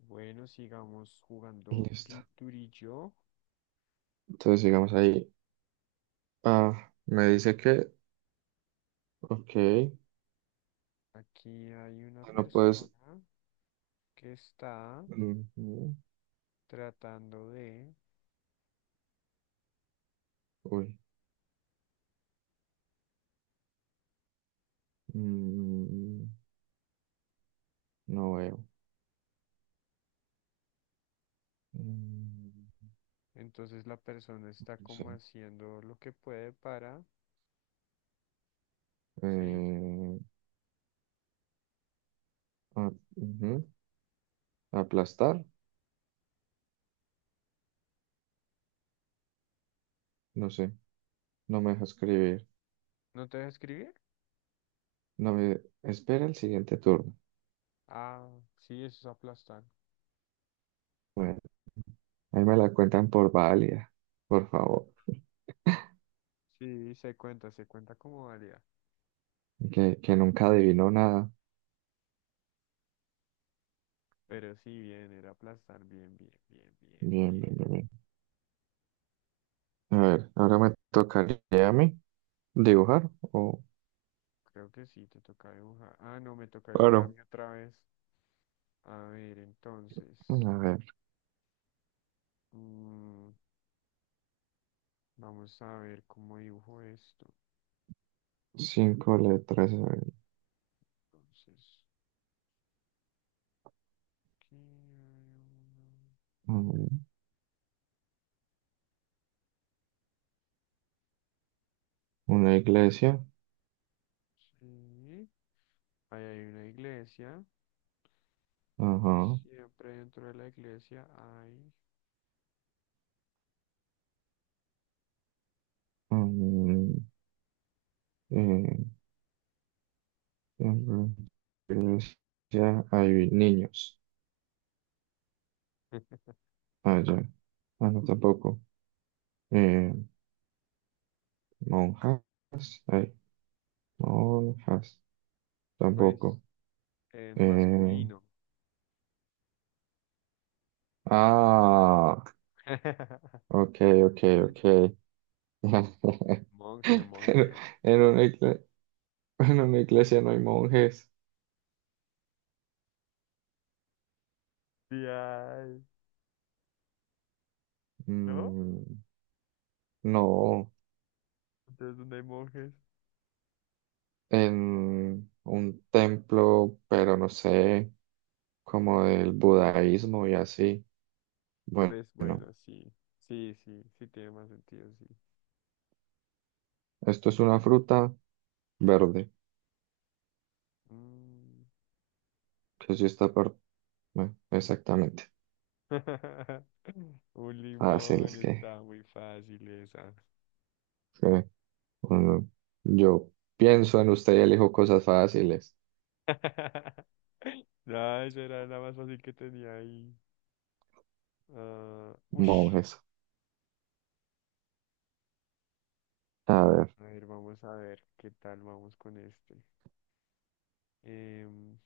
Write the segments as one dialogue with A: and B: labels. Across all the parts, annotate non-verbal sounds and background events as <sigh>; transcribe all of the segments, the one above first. A: Bueno, sigamos jugando
B: Listo.
A: pinturillo.
B: Entonces sigamos ahí. Ah, me dice que, ok,
A: Aquí hay una
B: ah, no puedes.
A: persona que está
B: Ujú.
A: tratando de...
B: Uy, mm, no veo. Mm,
A: Entonces la persona está
B: no sé.
A: como haciendo lo que puede para... ¿Sí?
B: Eh, ujú. Aplastar, no sé. No me deja escribir.
A: ¿No te deja escribir?
B: No me espera el siguiente turno.
A: Ah, sí, eso es aplastar.
B: Bueno, ahí me la cuentan por válida, por favor.
A: Sí, se cuenta como válida.
B: Que nunca adivinó nada.
A: Pero sí, bien, era aplastar. Bien, bien, bien, bien,
B: Bien,
A: bien.
B: bien, bien, bien. A ver, ahora me tocaría a mí dibujar o.
A: Creo que sí, te toca dibujar. Ah, no, me toca dibujar a
B: Claro.
A: mí otra vez. A ver,
B: A
A: entonces.
B: ver.
A: mm, Vamos a ver cómo dibujo esto.
B: 5 letras, a ver.
A: Entonces, aquí hay
B: Mm, Una iglesia.
A: una... sí, ahí hay una iglesia y
B: Ajá.
A: siempre dentro de la iglesia hay,
B: Mm, eh, en la iglesia hay niños.
A: <laughs>
B: Ah, ya. Ah, no, tampoco. Eh, monjas. Hay monjas.
A: pues,
B: Tampoco.
A: en
B: Eh,
A: masculino.
B: ah,
A: <laughs>
B: ok, ok, ok. <laughs>
A: Monje,
B: Pero
A: monje.
B: en una igle- en una iglesia no hay monjes.
A: Sí hay, ¿no?
B: Mm, no.
A: Entonces, ¿dónde hay monjes?
B: En un templo, pero no sé, como del budaísmo y así. Bueno,
A: Pues bueno, sí. Sí, sí, sí tiene más sentido, sí.
B: esto es una fruta verde,
A: Mm.
B: que sí está por... bueno, exactamente.
A: <laughs> Un limón
B: Fáciles
A: está muy fácil esa.
B: que uno- yo pienso en usted y elijo cosas fáciles,
A: <laughs> No, eso era la más fácil que tenía ahí. Ah, ush.
B: monjes. A ver.
A: A ver, vamos a ver qué tal vamos con este. Em,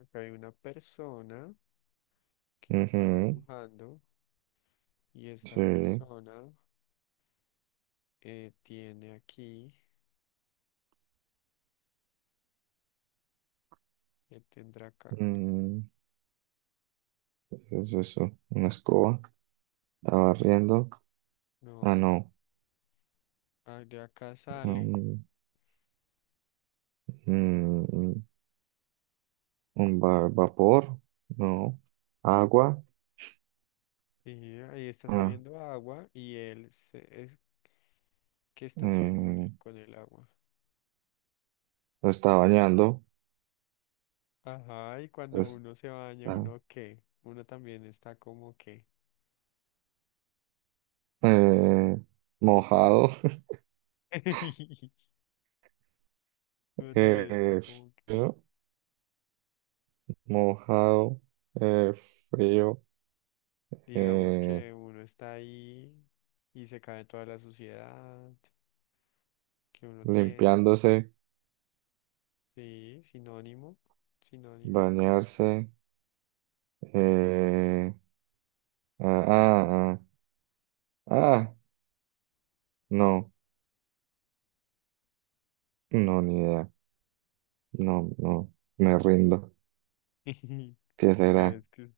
A: Acá hay una persona que lo estoy
B: Ujú.
A: dibujando y esta
B: Sí.
A: persona tiene aquí, ¿qué tendrá acá?
B: mm, ¿qué es eso? Una escoba. Estaba barriendo. Ah,
A: No,
B: no.
A: ah, de acá sale
B: mm, mm, mm. Un vapor, no. Agua,
A: y ahí está
B: ah,
A: saliendo agua y él es, ¿qué está haciendo él
B: mm,
A: con el agua?
B: lo está bañando,
A: Ajá, y cuando uno se baña,
B: está
A: ¿uno qué? Uno también está como que.
B: eh, mojado.
A: <laughs>
B: <laughs>
A: Uno también está
B: eh,
A: como que.
B: Frío, mojado, eh, frío,
A: Digamos
B: eh,
A: que uno está ahí y se cae toda la suciedad que uno tiene.
B: limpiándose,
A: Sí, sinónimo, sinónimo.
B: bañarse, eh, ah, ah, ah, ah, no, no, ni idea, no, no, me rindo.
A: <laughs>
B: ¿Qué
A: Bueno,
B: será?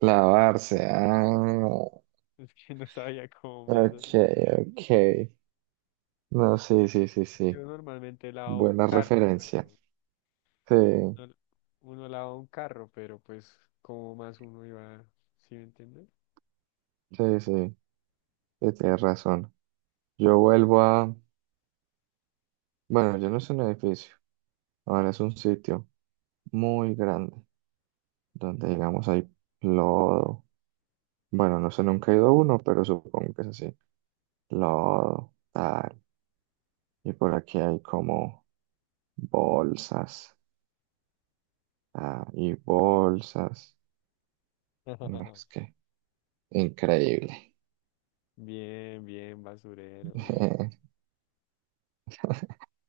B: Lavarse, ah,
A: es que no sabía cómo más.
B: ok, ok. No, sí, sí, sí,
A: Yo
B: sí.
A: normalmente lavo un
B: Buena
A: carro, pero
B: referencia. Sí,
A: uno, uno lava un carro, pero pues como más uno iba, ¿sí me entiendes?
B: sí, sí. Sí, tienes razón. Yo vuelvo a... Bueno, yo no es un edificio. Ahora es un sitio muy grande donde, digamos, hay lodo. Bueno, no sé, nunca he ido a uno, pero supongo que es así. Lodo, tal. Y por aquí hay como bolsas. Ah, y bolsas. No,
A: <laughs>
B: es que increíble.
A: Bien, bien, basurero, bien.
B: <laughs>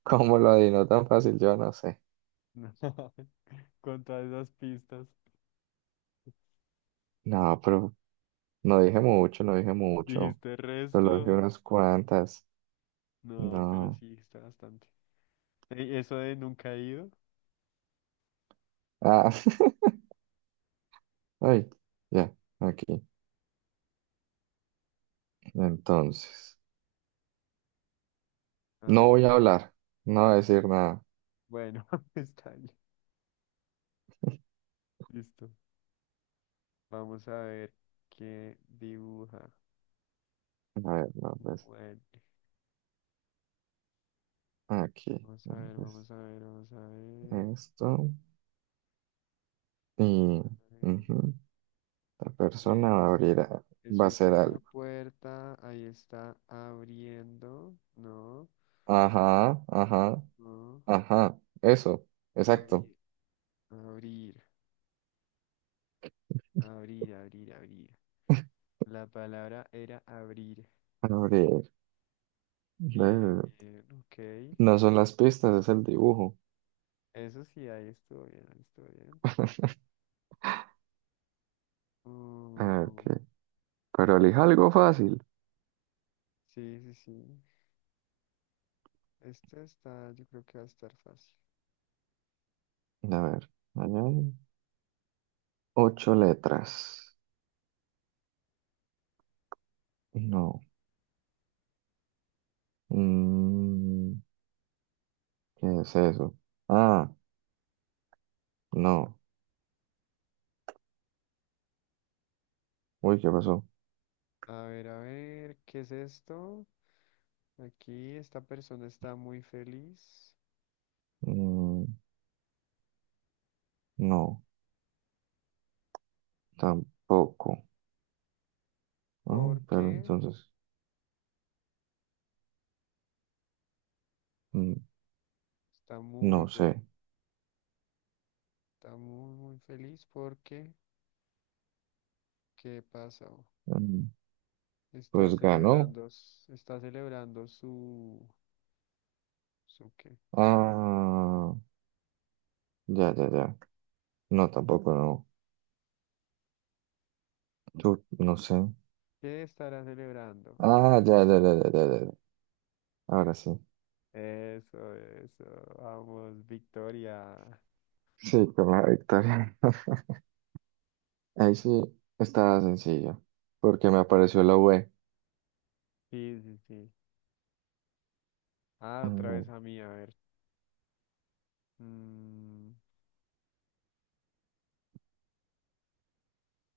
B: ¿Cómo lo adivino tan fácil? Yo no sé.
A: <laughs> Con todas esas pistas.
B: No, pero no dije mucho, no dije mucho.
A: ¿Dijiste
B: Solo dije
A: resto?
B: unas cuantas.
A: No, pero
B: No.
A: sí, está bastante. Ey, eso de nunca he ido.
B: Ah, <laughs> ay, ya, aquí. Entonces,
A: A
B: no
A: ver, a
B: voy a
A: ver.
B: hablar, no voy a decir nada.
A: Bueno, <laughs> está bien. Listo. Vamos a ver qué dibuja.
B: A ver, no, pues,
A: Bueno,
B: aquí.
A: vamos a ver,
B: Pues,
A: vamos a ver, vamos a ver.
B: esto. Y
A: A ver.
B: ujú, la persona
A: Es-
B: va a va a
A: eso es
B: hacer
A: una
B: algo.
A: puerta. Ahí está abriendo. No.
B: Ajá, ajá,
A: No.
B: ajá. Eso, exacto.
A: Abrir. Abrir. Abrir, abrir, abrir. La palabra era abrir.
B: Abrir.
A: Bien,
B: Eh,
A: bien, ok.
B: No son las pistas, es el dibujo.
A: Eso sí, ahí estuvo bien, ahí estuvo bien.
B: <laughs> Ok,
A: Mm,
B: pero elija algo fácil.
A: sí, sí, sí. Este está, yo creo que va a estar fácil.
B: A ver, ahí hay 8 letras. No. Mm, ¿Qué es eso? Ah, no. Uy, ¿qué pasó?
A: A ver, ¿qué es esto? Aquí esta persona está muy feliz
B: Mm, no, tampoco. Ah, pero
A: porque
B: entonces, mm,
A: está muy
B: no
A: feliz.
B: sé.
A: Está muy, muy feliz porque, ¿qué pasó?
B: Mm,
A: Está
B: pues ganó.
A: celebrando, está celebrando su, ¿su qué?
B: Ah, ya, ya, ya. No, tampoco, no. Tú, no sé.
A: ¿Qué estará celebrando?
B: Ah, ya, ya, ya, ya, ya, ya, ya. Ahora sí.
A: Eso, eso. Vamos, Victoria.
B: Sí, con la victoria. <laughs> Ahí sí estaba sencillo, porque me apareció la V.
A: Sí, sí, sí. Ah, otra vez a mí, a ver. Mm,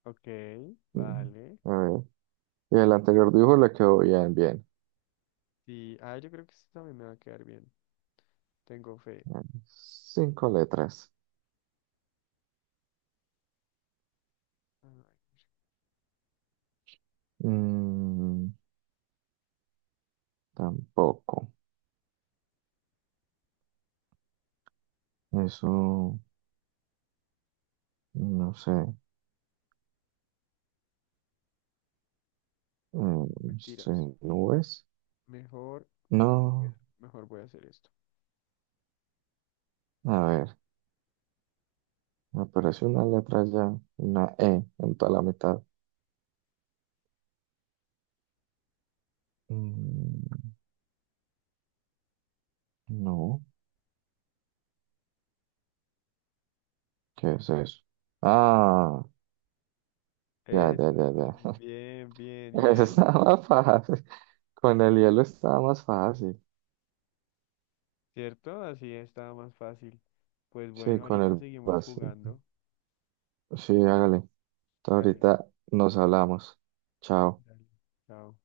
A: ok,
B: Ujú.
A: vale.
B: A ver. Y el anterior dibujo le quedó
A: Pues,
B: bien, bien.
A: sí, ah, yo creo que esto también me va a quedar bien. Tengo fe.
B: 5 letras.
A: Ay,
B: Mm, tampoco. Eso, no sé. Mm,
A: no,
B: sí,
A: mentiras.
B: nubes.
A: Mejor,
B: No.
A: mejor voy a hacer esto.
B: A ver, me apareció una letra ya, una E en toda la mitad. Mm, no. ¿Qué es eso? Ah, ya, ya, ya,
A: Eso,
B: ya.
A: bien,
B: <laughs>
A: bien,
B: Eso
A: hielo.
B: estaba más fácil. Con el hielo estaba más fácil.
A: ¿Cierto? Así está más fácil. Pues
B: Sí,
A: bueno,
B: con
A: ahorita
B: el
A: seguimos
B: vacío.
A: jugando.
B: Sí, hágale.
A: Dale,
B: Ahorita nos hablamos. Chao.
A: dale. Chao.